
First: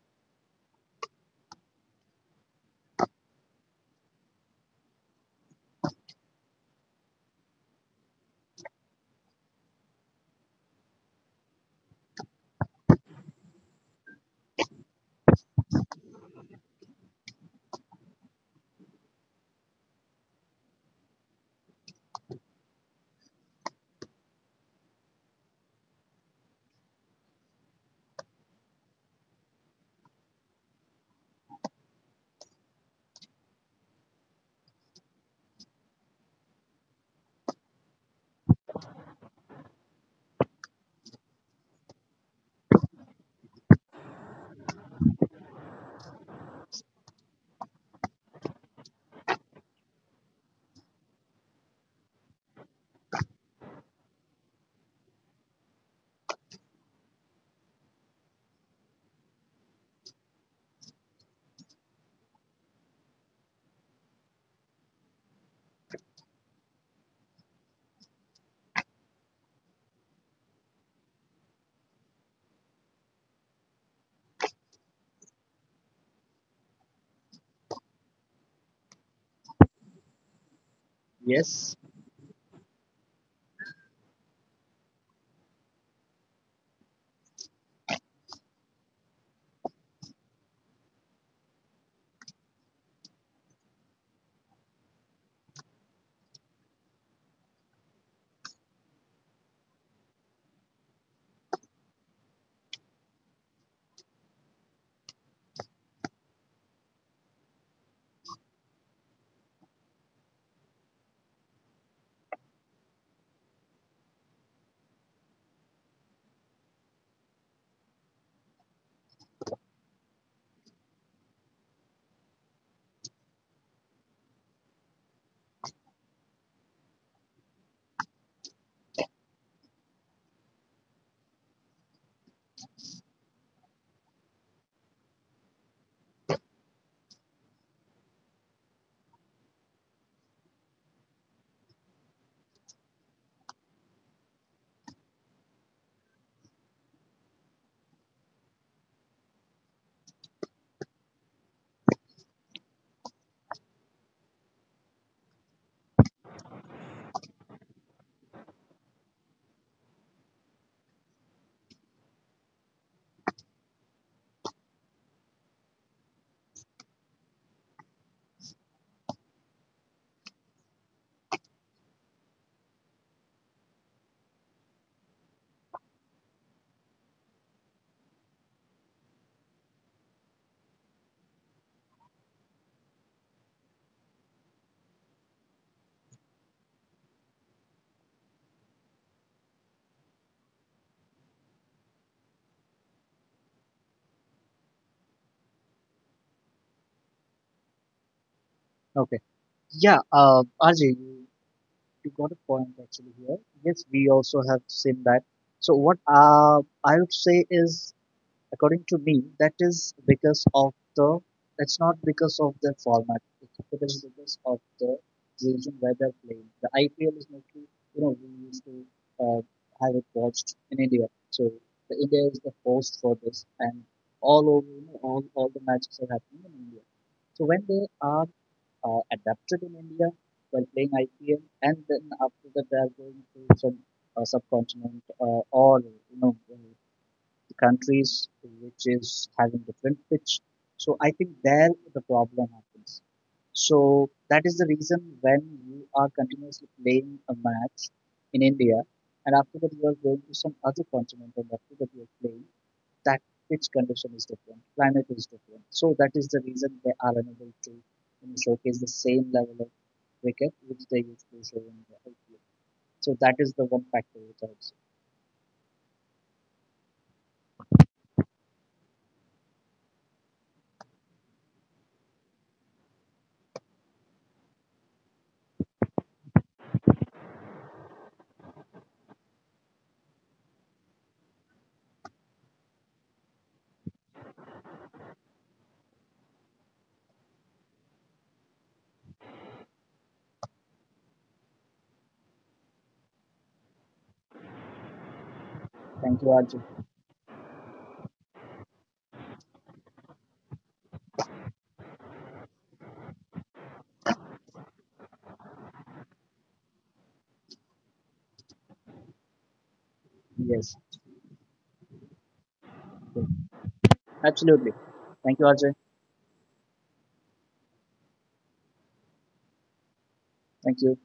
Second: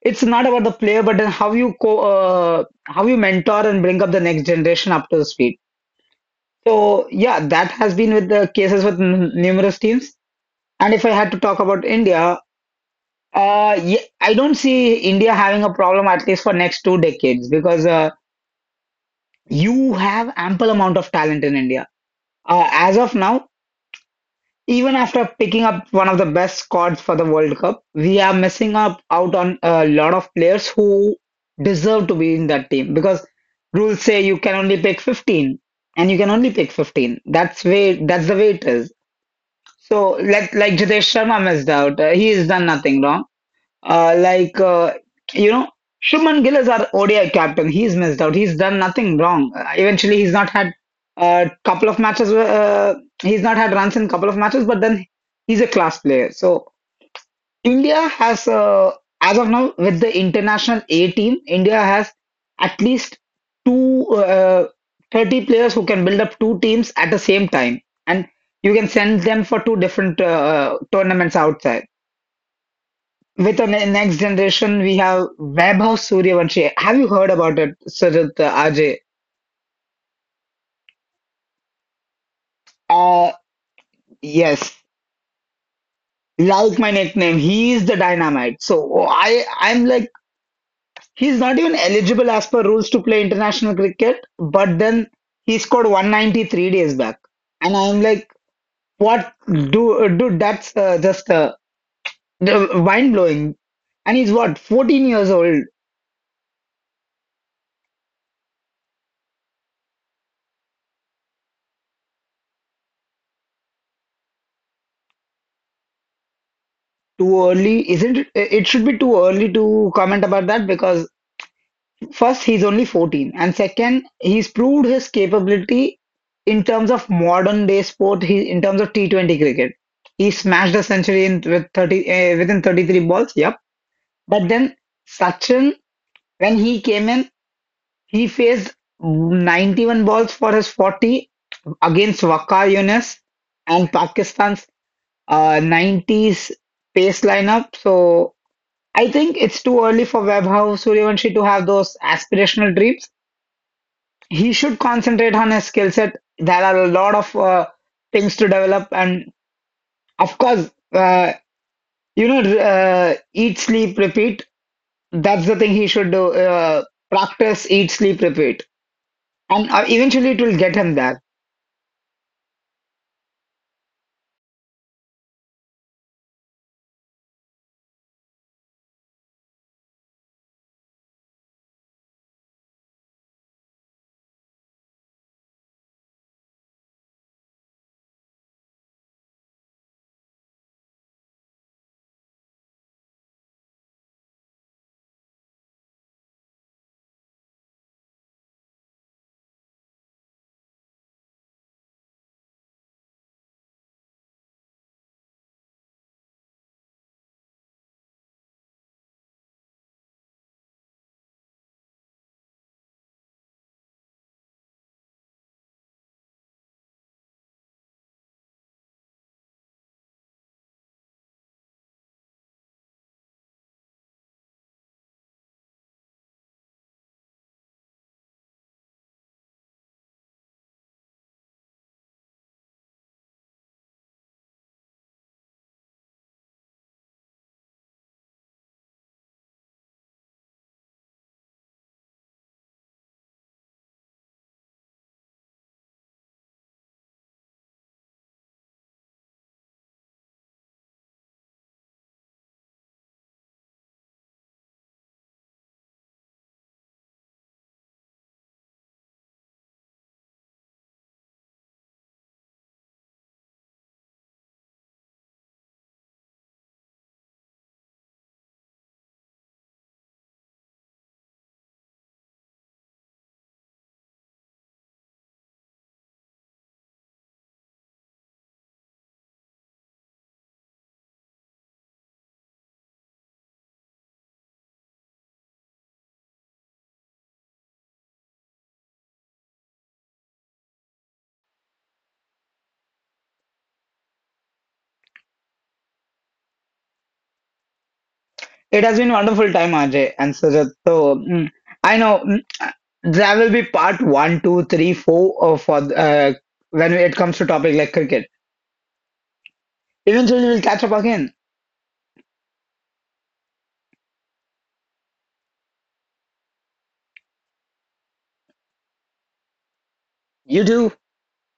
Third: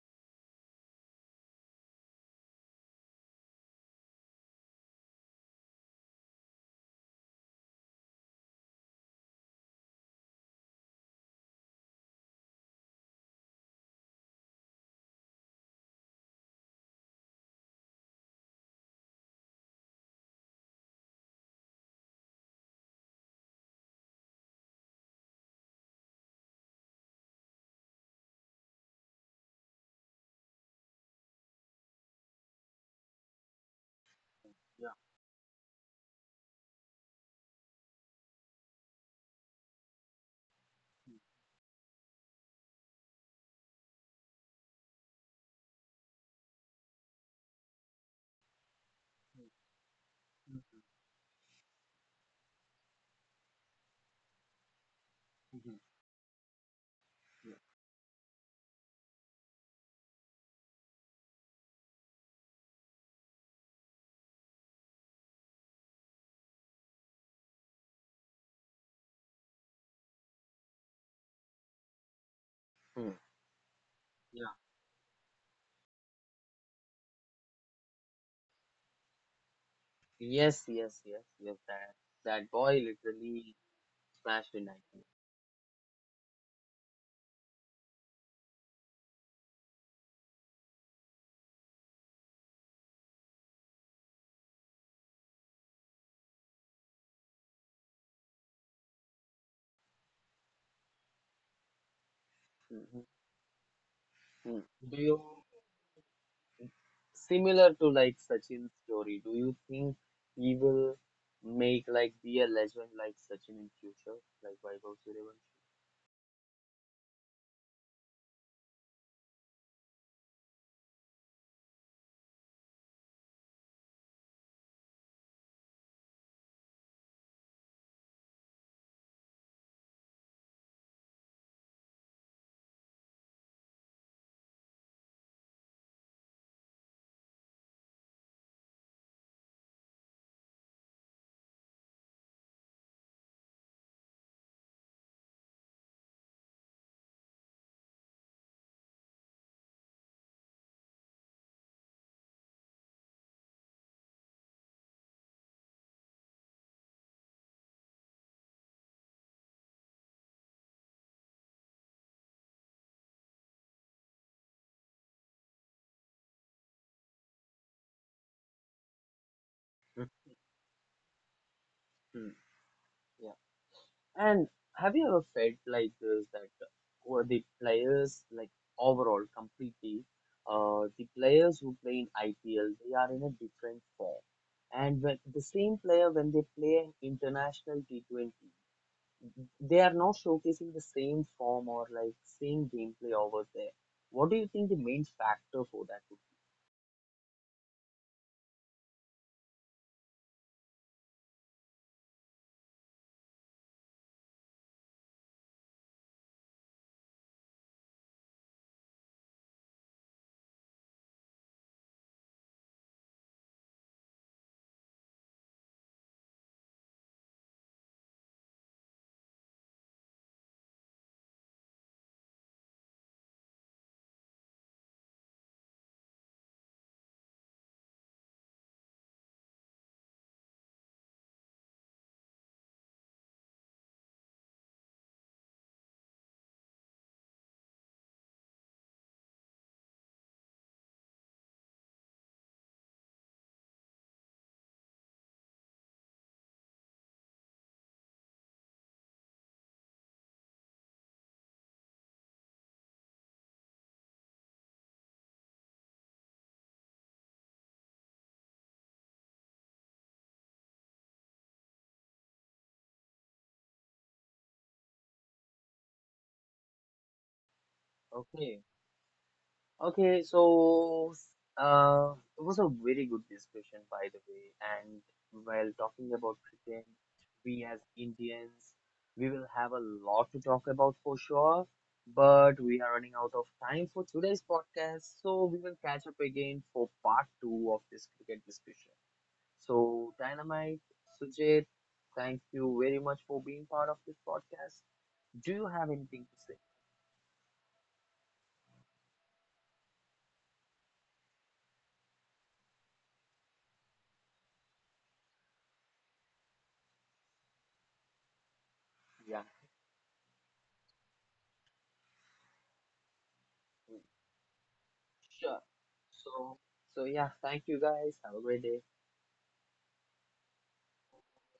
[SPEAKER 2] It's not about the player, but then how you mentor and bring up the next generation up to the speed. So yeah, that has been with the cases with numerous teams. And if I had to talk about India, yeah, I don't see India having a problem at least for next 2 decades because you have ample amount of talent in India. As of now, even after picking up one of the best squads for the World Cup, we are missing up out on a lot of players who deserve to be in that team because rules say you can only
[SPEAKER 1] Yeah.
[SPEAKER 2] pick 15, and you can only pick 15. That's the way it is. So like Jitesh Sharma missed out. He has done nothing wrong. Like, you know, Shubman Gill is our ODI captain. He's missed out. He's done nothing wrong. Eventually, he's not had a couple of matches. He's not had runs in couple of matches, but then he's a
[SPEAKER 1] Mhm.
[SPEAKER 2] class player. So
[SPEAKER 1] Yeah.
[SPEAKER 2] India has, as of now, with the international A team, India has at least two 30 players who can build up two teams at the same time, and you can send them for two different tournaments outside.
[SPEAKER 1] Hmm.
[SPEAKER 2] With the next
[SPEAKER 1] Yeah.
[SPEAKER 2] generation, we have Vaibhav Suryavanshi. Have you heard about it, Sajid Ajay?
[SPEAKER 1] Yes, yes, yes, yes.
[SPEAKER 3] Yes.
[SPEAKER 1] That that boy
[SPEAKER 2] Uh,
[SPEAKER 1] literally smashed in
[SPEAKER 2] yes.
[SPEAKER 1] 19.
[SPEAKER 2] Like my nickname, he is the dynamite. So I'm like, he's not even eligible as per rules to play international cricket. But then he scored 193 days back, and I'm like, what, do, dude? That's just mind blowing. And he's
[SPEAKER 1] Hmm.
[SPEAKER 2] what,
[SPEAKER 1] Do
[SPEAKER 2] 14
[SPEAKER 1] you
[SPEAKER 2] years old?
[SPEAKER 1] Similar to like Sachin's story, do you think he will make like be a legend like Sachin in future, like Vaibhav Suryavanshi?
[SPEAKER 2] Too early? Isn't it? It should be too early to comment about that because first, he's only 14, and second, he's proved his capability in terms of modern day sport. He in terms of T20 cricket, he smashed a century in, within 33 balls. Yep. But then Sachin, when he came in, he faced 91 balls for his 40 against Waqar Yunus and Pakistan's 90s pace lineup. So I think it's too early for Vaibhav Suryavanshi to have those aspirational dreams. He should concentrate on his skill set. There are a lot of things to develop, and of course, eat, sleep, repeat. That's the thing he should do. Practice, eat, sleep, repeat, and eventually it will get him there.
[SPEAKER 1] Mhm. Yeah. And have you ever felt like this that who the players like overall completely the players who play in IPL they are in a different form. And when the same player when they play in international T20 they are not showcasing the same form or like same gameplay over there. What do you think the main factor for that
[SPEAKER 3] Okay. Yeah. Ajay, you got a point actually here. Yes, we also have seen that. So what I would say is, according to me, that is because of the, that's not because of the format. It is because of the region where they're playing. The IPL is mostly, you know, we used to uh, have it watched in India. So the India is the host for this, and all over, you know, all the matches are happening in India. So when they are adapted in India while playing IPL, and then after that they are going to some subcontinent or, you know, countries which is having different pitch. So I think there the problem happens. So that is the reason when you are continuously playing a match in India and after that you are going to some other continent and after that you are playing, that pitch condition is different, climate is different. So that is the reason they are unable to, you know, showcase the same level of cricket which they used to show in the IPL. So that is the one factor which I would say.
[SPEAKER 1] would be? Okay, okay, so it was a very good discussion by the way. And while talking about cricket, we as Indians, we will have a lot to talk about for sure. But we are running out of time for today's podcast, so we will catch up again for part two of this cricket discussion. So, Dynamite, Sujit, thank you very much for being part of this podcast. Do you have anything to say?
[SPEAKER 3] Thank you, Arjun.
[SPEAKER 2] It has been wonderful time, Ajay and Sujat. So, I know, there will be part one, two, three, four, for, when it comes to topic like cricket.
[SPEAKER 1] Yeah.
[SPEAKER 2] Eventually, we'll catch up
[SPEAKER 3] Yes.
[SPEAKER 2] again.
[SPEAKER 3] Absolutely.
[SPEAKER 1] Sure.
[SPEAKER 3] Thank you, Ajay.
[SPEAKER 1] So, so yeah, thank you guys. Have a great day.
[SPEAKER 2] You do.
[SPEAKER 3] Thank you.